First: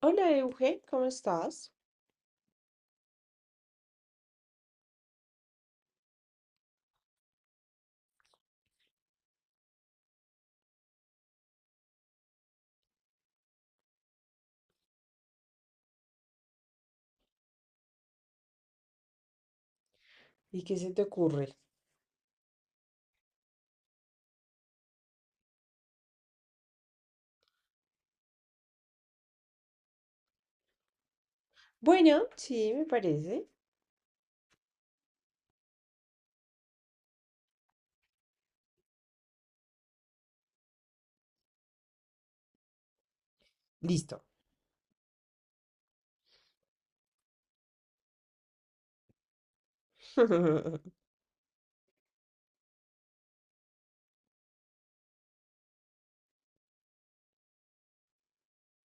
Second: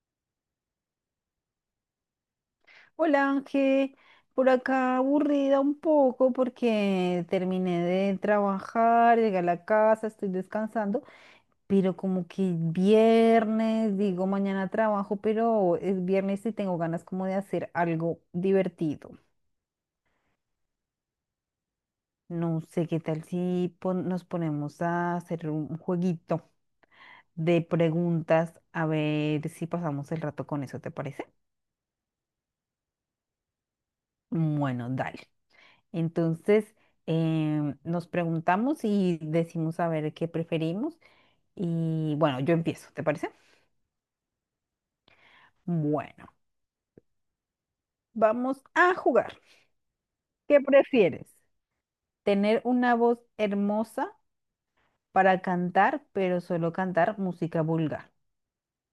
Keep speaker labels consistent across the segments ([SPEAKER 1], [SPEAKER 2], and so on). [SPEAKER 1] Hola Euge, ¿cómo estás?
[SPEAKER 2] Hola Ángel, por acá aburrida un poco porque terminé de trabajar, llegué a la casa, estoy descansando, pero como que viernes, digo mañana trabajo, pero es viernes y tengo ganas como de hacer algo divertido.
[SPEAKER 1] ¿Y qué se te ocurre?
[SPEAKER 2] No sé qué tal si nos ponemos a hacer un jueguito de preguntas, a ver si pasamos el rato con eso, ¿te parece?
[SPEAKER 1] Bueno, sí, me parece.
[SPEAKER 2] Bueno, dale. Entonces, nos preguntamos y decimos a ver qué preferimos. Y bueno, yo empiezo, ¿te parece?
[SPEAKER 1] Listo.
[SPEAKER 2] Bueno, vamos a jugar. ¿Qué prefieres? ¿Tener una voz hermosa para cantar, pero solo cantar música vulgar?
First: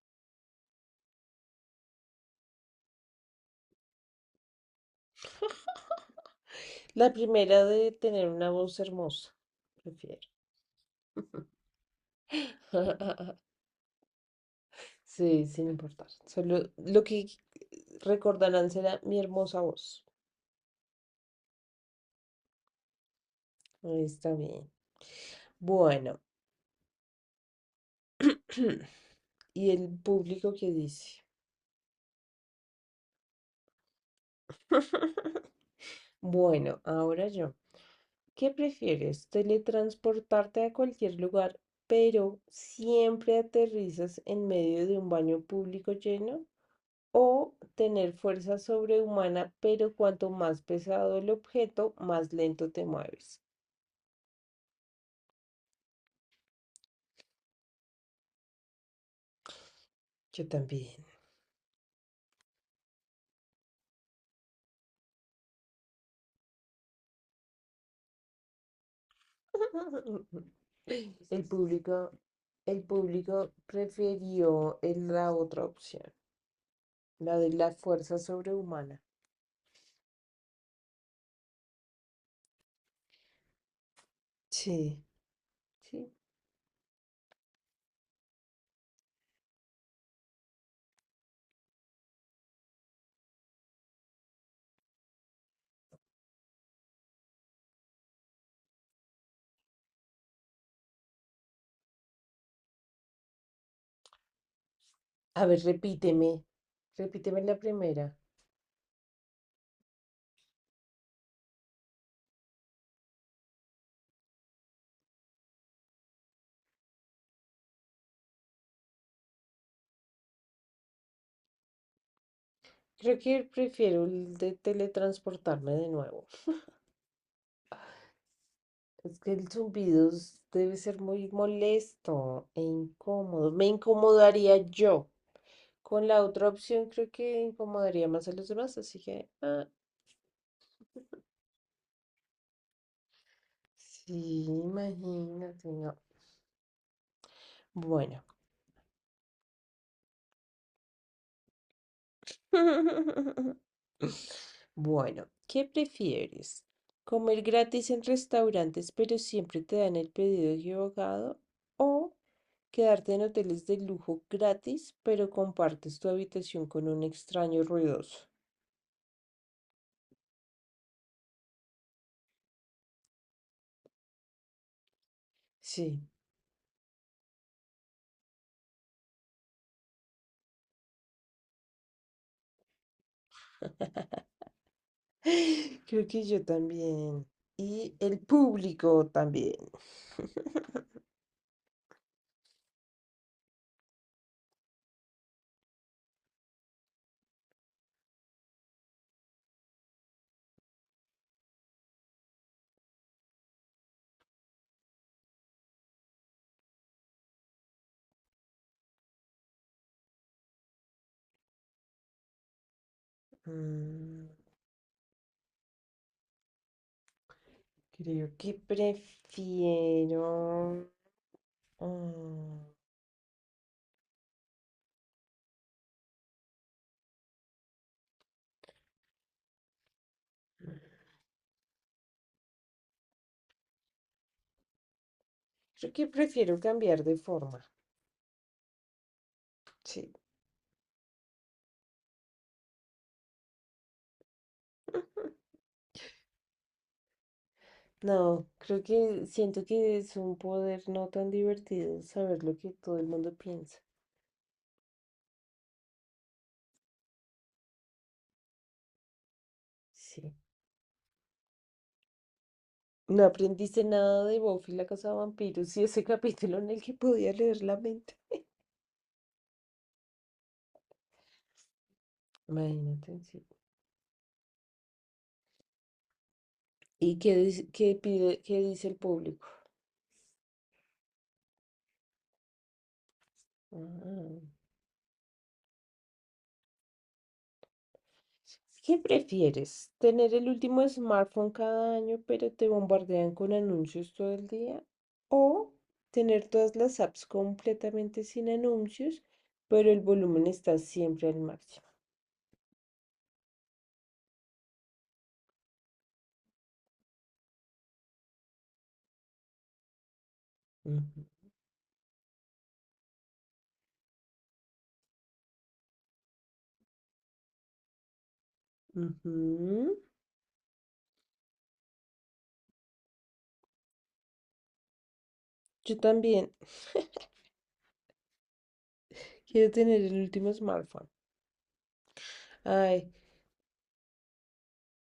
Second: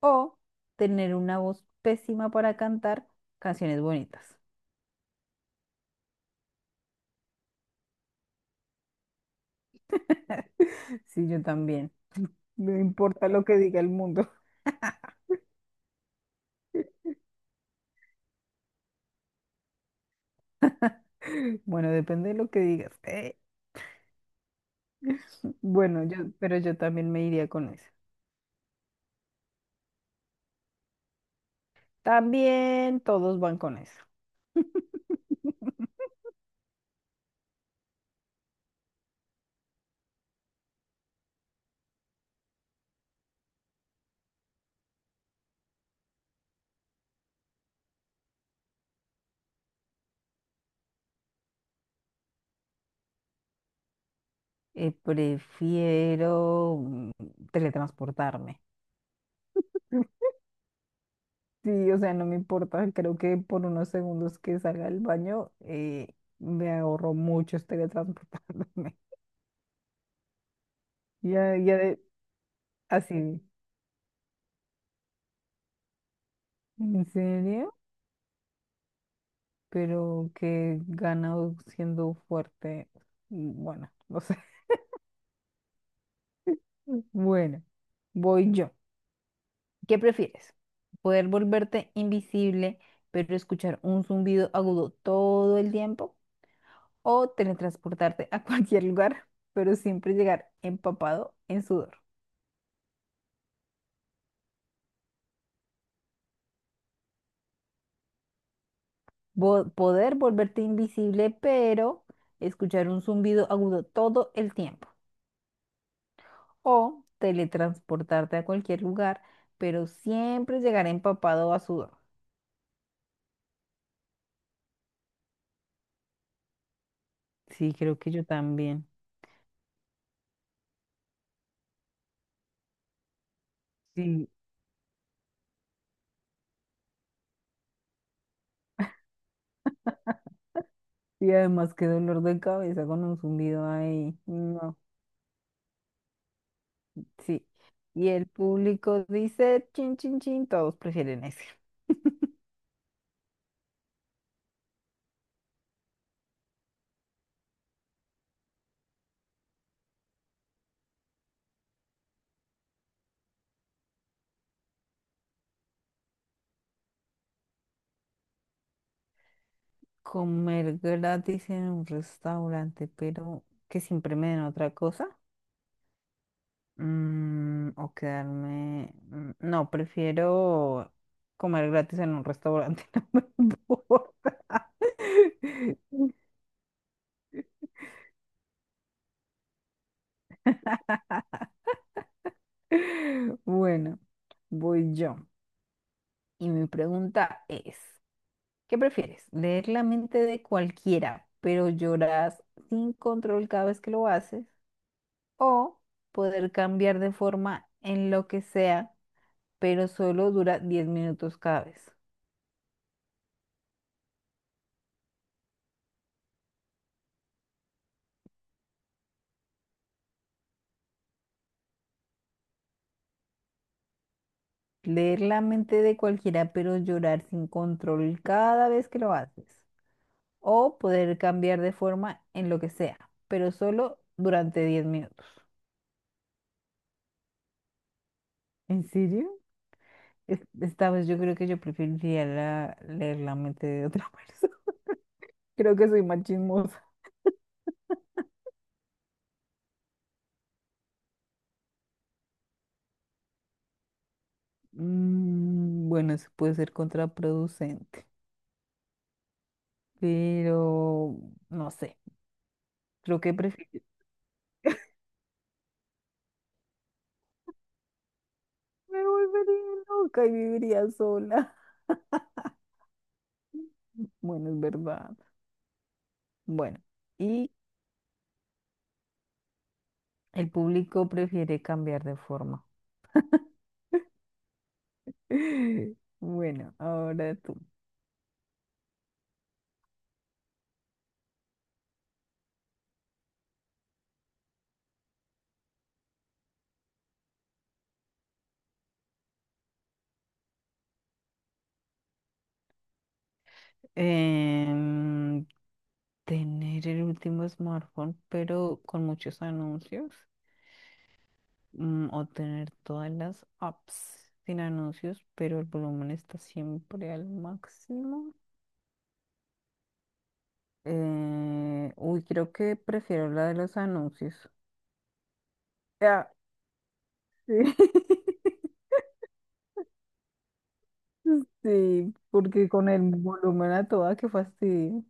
[SPEAKER 2] ¿O tener una voz pésima para cantar canciones bonitas?
[SPEAKER 1] La primera de tener una voz hermosa, prefiero.
[SPEAKER 2] Sí, yo también. No importa lo que diga el mundo.
[SPEAKER 1] Sí, sin importar. Solo lo que recordarán será mi hermosa voz.
[SPEAKER 2] Bueno, depende de lo que digas.
[SPEAKER 1] Ahí está bien.
[SPEAKER 2] Bueno, yo,
[SPEAKER 1] Bueno,
[SPEAKER 2] pero yo también me iría con eso.
[SPEAKER 1] ¿y el público qué dice?
[SPEAKER 2] También todos van con eso.
[SPEAKER 1] Bueno, ahora yo. ¿Qué prefieres? ¿Teletransportarte a cualquier lugar, pero siempre aterrizas en medio de un baño público lleno? ¿O tener fuerza sobrehumana, pero cuanto más pesado el objeto, más lento te mueves?
[SPEAKER 2] Prefiero teletransportarme.
[SPEAKER 1] Yo también.
[SPEAKER 2] Sí, o sea, no me importa. Creo que por unos segundos que salga del baño, me ahorro mucho teletransportándome.
[SPEAKER 1] El
[SPEAKER 2] Ya, ya,
[SPEAKER 1] público, el
[SPEAKER 2] así.
[SPEAKER 1] público prefirió la otra opción,
[SPEAKER 2] ¿En
[SPEAKER 1] la de la
[SPEAKER 2] serio?
[SPEAKER 1] fuerza sobrehumana.
[SPEAKER 2] Pero que ganado siendo fuerte. Bueno, no sé.
[SPEAKER 1] Sí. Sí.
[SPEAKER 2] Bueno, voy yo. ¿Qué prefieres? ¿Poder volverte invisible, pero escuchar un zumbido agudo todo el tiempo? ¿O teletransportarte a cualquier lugar, pero siempre llegar empapado en sudor?
[SPEAKER 1] A ver, repíteme, repíteme la primera.
[SPEAKER 2] Poder volverte invisible, pero escuchar un zumbido agudo todo el tiempo. ¿O teletransportarte a cualquier lugar, pero siempre llegar empapado a sudor?
[SPEAKER 1] Creo que prefiero el de teletransportarme de nuevo.
[SPEAKER 2] Sí, creo que yo también.
[SPEAKER 1] Es que debe ser muy molesto e incómodo. Me
[SPEAKER 2] Sí.
[SPEAKER 1] incomodaría yo. Con la otra opción creo que incomodaría más a los demás, así que... ah,
[SPEAKER 2] Y además, qué dolor de cabeza con un zumbido
[SPEAKER 1] sí,
[SPEAKER 2] ahí. No.
[SPEAKER 1] imagínate, no.
[SPEAKER 2] Sí. Y
[SPEAKER 1] Bueno.
[SPEAKER 2] el público dice, chin, chin, chin, todos prefieren ese.
[SPEAKER 1] Bueno, ¿qué prefieres? ¿Comer gratis en restaurantes pero siempre te dan el pedido equivocado? ¿O quedarte en hoteles de lujo gratis, pero compartes tu habitación con un extraño ruidoso?
[SPEAKER 2] Comer gratis en un restaurante, pero que siempre me den otra cosa.
[SPEAKER 1] Sí,
[SPEAKER 2] O quedarme... No, prefiero comer gratis en un restaurante, no me importa.
[SPEAKER 1] creo que yo también. Y el público también.
[SPEAKER 2] Bueno, voy yo. Y mi pregunta es... ¿Qué prefieres? ¿Leer la mente de cualquiera, pero lloras sin control cada vez que lo haces? ¿O poder cambiar de forma en lo que sea, pero solo dura 10 minutos cada vez?
[SPEAKER 1] Mm, Creo que prefiero... mm,
[SPEAKER 2] Leer la mente de cualquiera, pero llorar sin control cada vez que lo haces. O poder cambiar de forma en lo que sea, pero solo durante 10 minutos.
[SPEAKER 1] creo que prefiero cambiar de forma.
[SPEAKER 2] ¿En serio?
[SPEAKER 1] Sí.
[SPEAKER 2] Esta vez yo creo que yo preferiría leer la mente de otra persona. Creo que soy machismo.
[SPEAKER 1] No, creo que siento que es un poder no tan divertido saber lo que todo el mundo piensa.
[SPEAKER 2] Bueno, eso puede ser contraproducente,
[SPEAKER 1] Sí.
[SPEAKER 2] pero no sé, creo
[SPEAKER 1] No
[SPEAKER 2] que
[SPEAKER 1] aprendiste
[SPEAKER 2] prefiero.
[SPEAKER 1] nada de Buffy la casa de vampiros y ese capítulo en el que podía leer la mente.
[SPEAKER 2] Me volvería loca y viviría sola.
[SPEAKER 1] Imagínate, sí.
[SPEAKER 2] Bueno, es verdad. Bueno,
[SPEAKER 1] ¿Y qué
[SPEAKER 2] y
[SPEAKER 1] qué qué dice el público?
[SPEAKER 2] el público prefiere cambiar de forma.
[SPEAKER 1] Ah.
[SPEAKER 2] Bueno, ahora tú.
[SPEAKER 1] ¿Qué prefieres? ¿Tener el último smartphone cada año, pero te bombardean con anuncios todo el día? ¿O tener todas las apps completamente sin anuncios, pero el volumen está siempre al máximo?
[SPEAKER 2] Em, Tener el último smartphone, pero con muchos anuncios.
[SPEAKER 1] Ujú,
[SPEAKER 2] O tener todas las apps sin anuncios, pero el volumen está siempre al máximo.
[SPEAKER 1] ujú.
[SPEAKER 2] Uy, creo que prefiero la de los anuncios.
[SPEAKER 1] Yo
[SPEAKER 2] Ah,
[SPEAKER 1] también
[SPEAKER 2] sí.
[SPEAKER 1] quiero tener el último smartphone.
[SPEAKER 2] Sí, porque con el
[SPEAKER 1] Ay,
[SPEAKER 2] volumen a toda, qué fastidio.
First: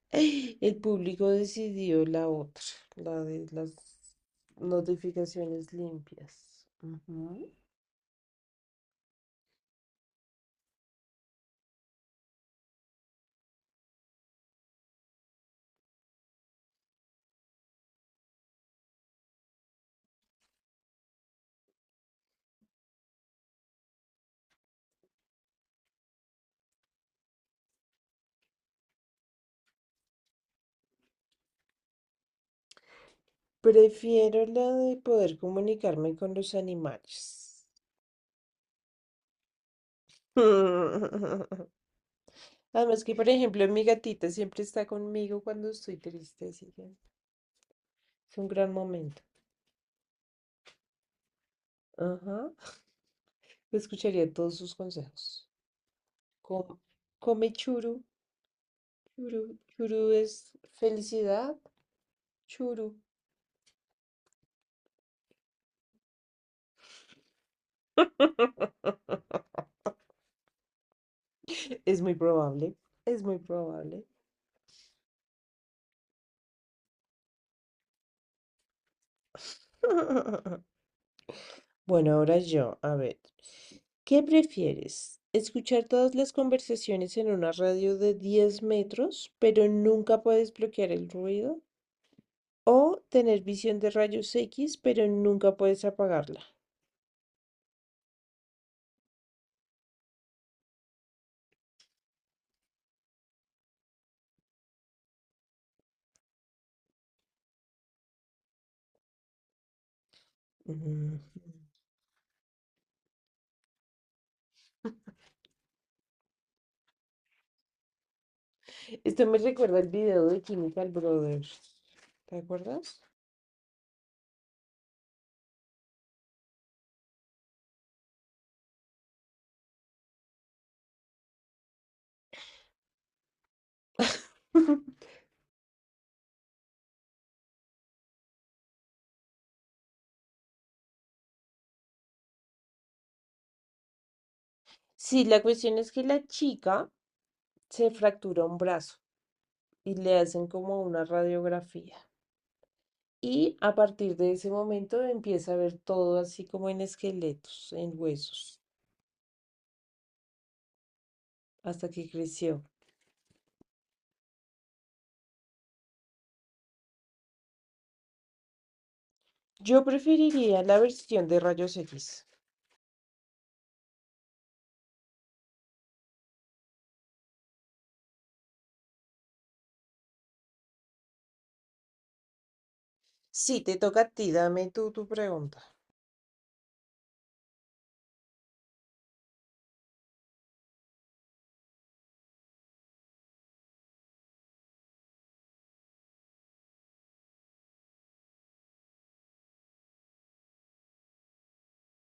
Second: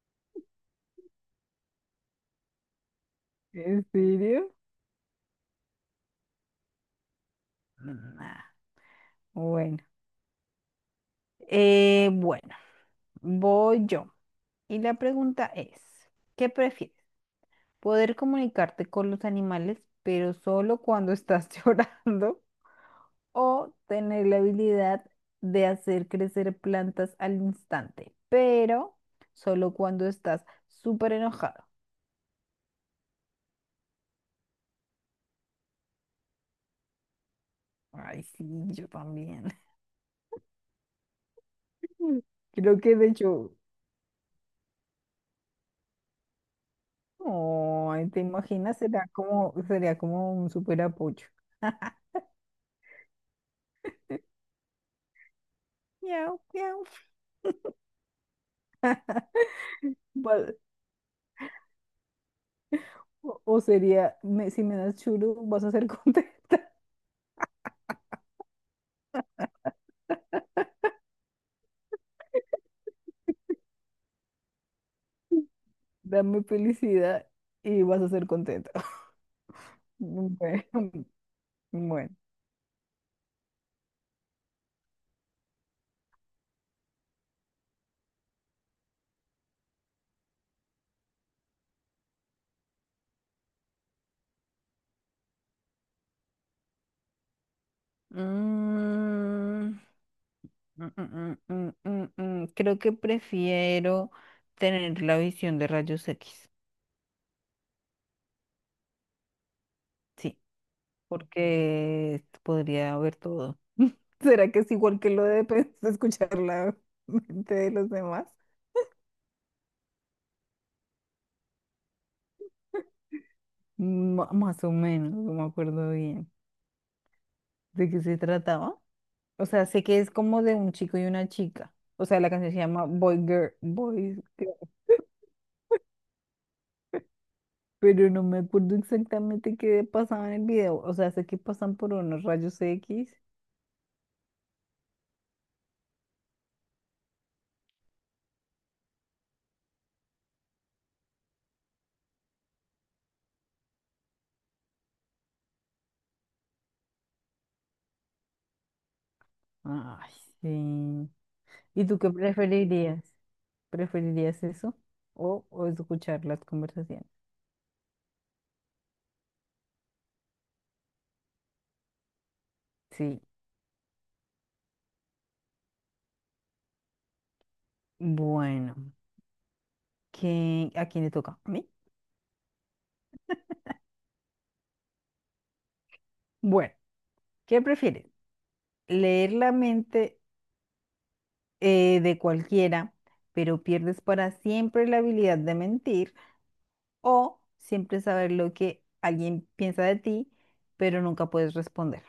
[SPEAKER 1] el público decidió la otra, la de las
[SPEAKER 2] ¿En serio?
[SPEAKER 1] notificaciones limpias. Ujú.
[SPEAKER 2] Nah, bueno. Bueno, voy yo. Y la pregunta es, ¿qué prefieres? ¿Poder comunicarte con los animales, pero solo cuando estás llorando? ¿O tener la habilidad de hacer crecer plantas al instante, pero solo cuando estás súper enojado?
[SPEAKER 1] Prefiero lo de poder comunicarme con los animales.
[SPEAKER 2] Ay, sí, yo también. Creo que
[SPEAKER 1] Además
[SPEAKER 2] de
[SPEAKER 1] que, por
[SPEAKER 2] hecho,
[SPEAKER 1] ejemplo, mi gatita siempre está conmigo cuando estoy triste, así que
[SPEAKER 2] ay, ¿te
[SPEAKER 1] es un gran
[SPEAKER 2] imaginas? Será
[SPEAKER 1] momento.
[SPEAKER 2] como, sería como un súper apoyo.
[SPEAKER 1] Ajá. Escucharía todos sus consejos.
[SPEAKER 2] Miau,
[SPEAKER 1] Com-
[SPEAKER 2] miau.
[SPEAKER 1] Come churu, churu, churu es
[SPEAKER 2] Va-
[SPEAKER 1] felicidad, churu.
[SPEAKER 2] o sería, si me das churu, vas a ser contento.
[SPEAKER 1] Es muy probable, es muy probable.
[SPEAKER 2] Dame felicidad y vas a ser contento. Bueno.
[SPEAKER 1] Bueno,
[SPEAKER 2] Bueno.
[SPEAKER 1] ahora yo, a ver, ¿qué prefieres? ¿Escuchar todas las conversaciones en una radio de 10 metros, pero nunca puedes bloquear el ruido? ¿O tener visión de rayos X, pero nunca puedes apagarla?
[SPEAKER 2] Mm, mm. Creo que prefiero tener la visión de rayos X, sí,
[SPEAKER 1] Mm,
[SPEAKER 2] porque podría ver todo. ¿Será que es igual que lo de de escuchar la mente de los demás?
[SPEAKER 1] Esto me recuerda el video de Chemical Brothers. ¿Te acuerdas?
[SPEAKER 2] Más o menos, no me acuerdo bien. ¿De qué se trataba? O sea, sé que es como de un chico y una chica. O sea, la canción se llama Boy Girl, Boy Girl, pero no me acuerdo exactamente qué pasaba en el video. O sea, sé que pasan por unos rayos X.
[SPEAKER 1] Sí, la cuestión es que la chica se fractura un brazo y le hacen como una radiografía. Y a partir de ese momento empieza a ver todo así como en esqueletos, en huesos,
[SPEAKER 2] Ay, sí. ¿Y
[SPEAKER 1] hasta
[SPEAKER 2] tú
[SPEAKER 1] que
[SPEAKER 2] qué
[SPEAKER 1] creció.
[SPEAKER 2] preferirías? ¿Preferirías eso o escuchar las conversaciones?
[SPEAKER 1] Yo preferiría la versión de rayos X.
[SPEAKER 2] Sí. Bueno, a quién le toca? ¿A mí?
[SPEAKER 1] Sí, te toca a ti, dame tú tu pregunta.
[SPEAKER 2] Bueno, ¿qué prefieres? ¿Leer la mente de cualquiera, pero pierdes para siempre la habilidad de mentir? ¿O siempre saber lo que alguien piensa de ti, pero nunca puedes responder?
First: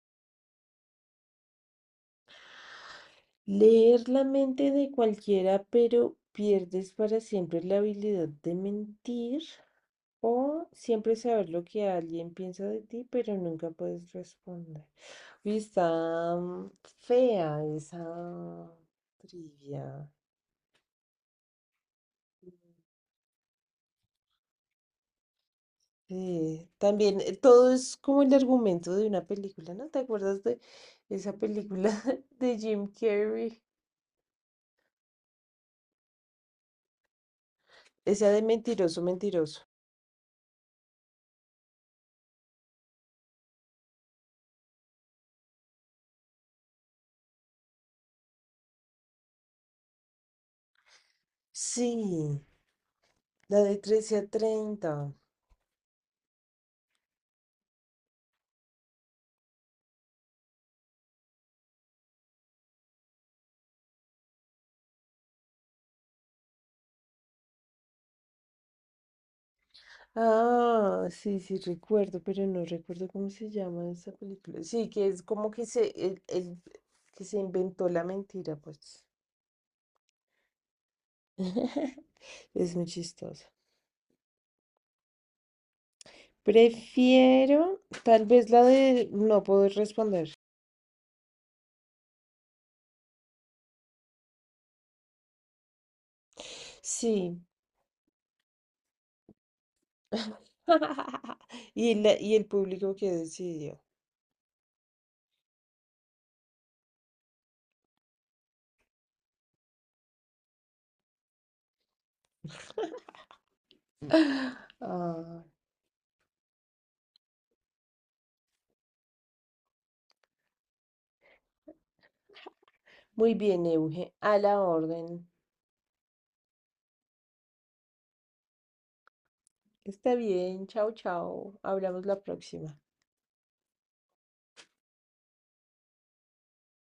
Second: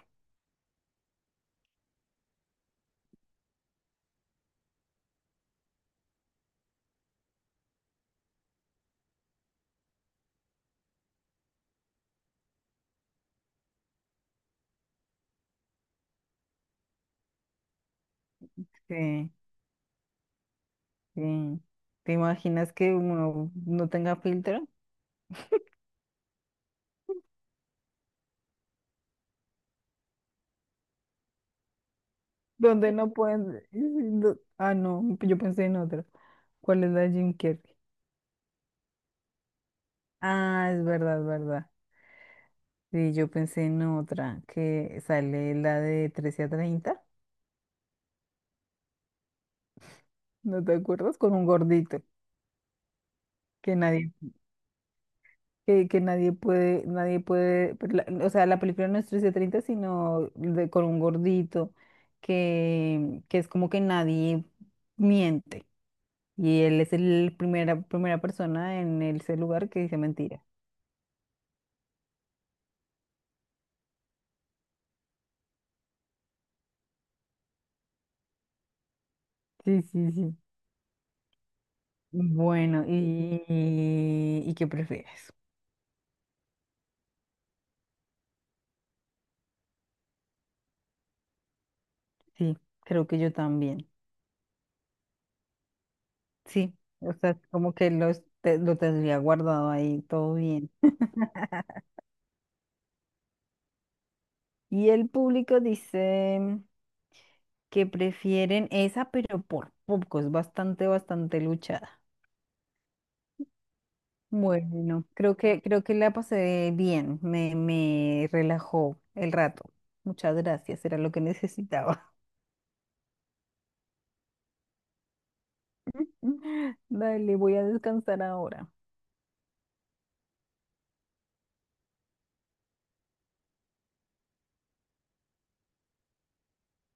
[SPEAKER 1] Leer la mente de cualquiera, pero pierdes para siempre la habilidad de mentir, o siempre saber lo que alguien piensa de ti, pero nunca puedes responder. Uy, está fea esa
[SPEAKER 2] Sí,
[SPEAKER 1] trivia.
[SPEAKER 2] sí. ¿Te imaginas que uno no tenga filtro?
[SPEAKER 1] Sí, también todo es como el argumento de una película, ¿no? ¿Te acuerdas de esa película de Jim
[SPEAKER 2] Donde no
[SPEAKER 1] Carrey?
[SPEAKER 2] pueden... Ah, no, yo pensé en otro. ¿Cuál es la de Jim Carrey?
[SPEAKER 1] Esa de Mentiroso, Mentiroso.
[SPEAKER 2] Ah, es verdad, es verdad. Sí, yo pensé en otra, que sale la de 13 a 30. ¿No te acuerdas? Con un gordito,
[SPEAKER 1] Sí, la de
[SPEAKER 2] que nadie,
[SPEAKER 1] 13 a 30.
[SPEAKER 2] que nadie puede, nadie puede, pero o sea, la película no es 13 a 30, sino con un gordito, que es como que nadie miente, y él es el primera persona en ese lugar que dice mentira.
[SPEAKER 1] Ah, sí, sí, recuerdo, pero no recuerdo cómo se llama esa película. Sí, que es como que que se inventó la mentira, pues.
[SPEAKER 2] Sí, sí, sí.
[SPEAKER 1] Es
[SPEAKER 2] Bueno,
[SPEAKER 1] muy chistosa.
[SPEAKER 2] ¿y qué prefieres?
[SPEAKER 1] Prefiero, tal vez la de no poder responder.
[SPEAKER 2] Sí, creo que yo también. Sí, o sea,
[SPEAKER 1] Sí.
[SPEAKER 2] como que lo tendría guardado ahí, todo bien.
[SPEAKER 1] Y y el público que decidió.
[SPEAKER 2] Y el público dice que prefieren esa, pero por poco, es bastante, bastante luchada. Bueno, creo
[SPEAKER 1] Ah,
[SPEAKER 2] que, creo que la pasé bien, me relajó el rato. Muchas gracias, era lo que necesitaba.
[SPEAKER 1] muy bien, Euge, a la orden.
[SPEAKER 2] Dale, voy a descansar ahora.
[SPEAKER 1] Está bien, chao, chao. Hablamos la próxima.